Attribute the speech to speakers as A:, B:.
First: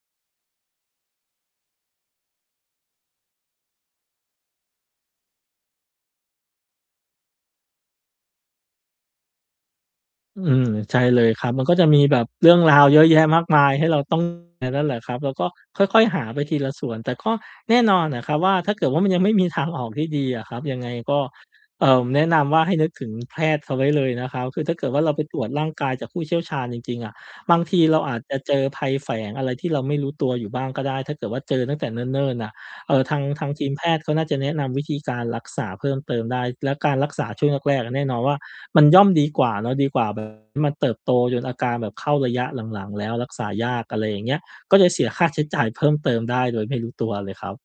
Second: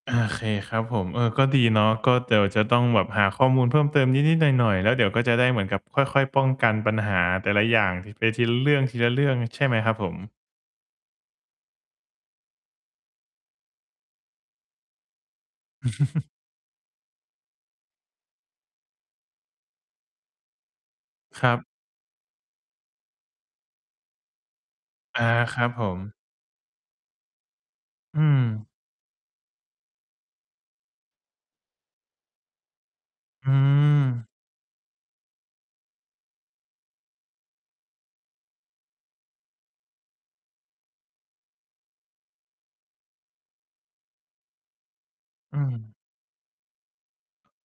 A: โอเคครับผม เออ ก็ดีเนาะ ก็เดี๋ยวจะต้องแบบหาข้อมูลเพิ่มเติมนิด ๆ หน่อย ๆ แล้วเดี๋ยวก็จะได้เหมือนกับค่อย ๆ ป้องกันปัญหาแต่ละอย่างที ไปทีละเรื่อง ๆ ใช่ไหมครับผม?
B: อืม ใช่เลยครับ มันก็จะมีแบบเรื่องราวเยอะแยะมากมายให้เรา ต้อง นั่นแหละครับ แล้วก็ค่อย ๆ หาไปทีละส่วน แต่ก็แน่นอนน่ะครับว่า ถ้าเกิดว่ามันยังไม่มีทางออกที่ดีอะครับ ยังไงก็
A: ครับ
B: เอ่อ แนะนำว่าให้นึกถึงแพทย์เขาไว้เลยนะครับ คือถ้าเกิดว่าเราไ
A: อ
B: ป
A: า
B: ตรวจ
A: ค
B: ร
A: ร
B: ่
A: ั
B: า
A: บ
B: ง
A: ผ
B: กายจาก
A: ม
B: ผู้เชี่ยวชาญจริง ๆ อะ บางทีเราอา
A: อื
B: จจะเจ
A: ม
B: อภัยแฝงอะไรที่เราไม่รู้ตัวอยู่บ้างก็ได้ ถ้าเกิดว่าเจอตั้งแต่เนิ่น ๆ น่ะ เอ่อ ทาง ทา
A: อื
B: งทีมแพทย์เขาน่า
A: ม
B: จะแนะนำวิธีการรักษาเพิ่มเติมได้ แล้วการรักษาช่วงแรก ๆ แน่นอนว่ามันย่อมดีกว่าเนาะ ดีกว่า แบบที่ มันเติบโตจนอาการแบบเข้าระยะหลัง ๆ แล้วรักษายาก อะไรอย่างเงี้ย ก็จะเสียค่าใช้
A: อื
B: จ่ายเพิ่
A: ม
B: มเติมได้โดยไม่รู้ตัวเลยครับ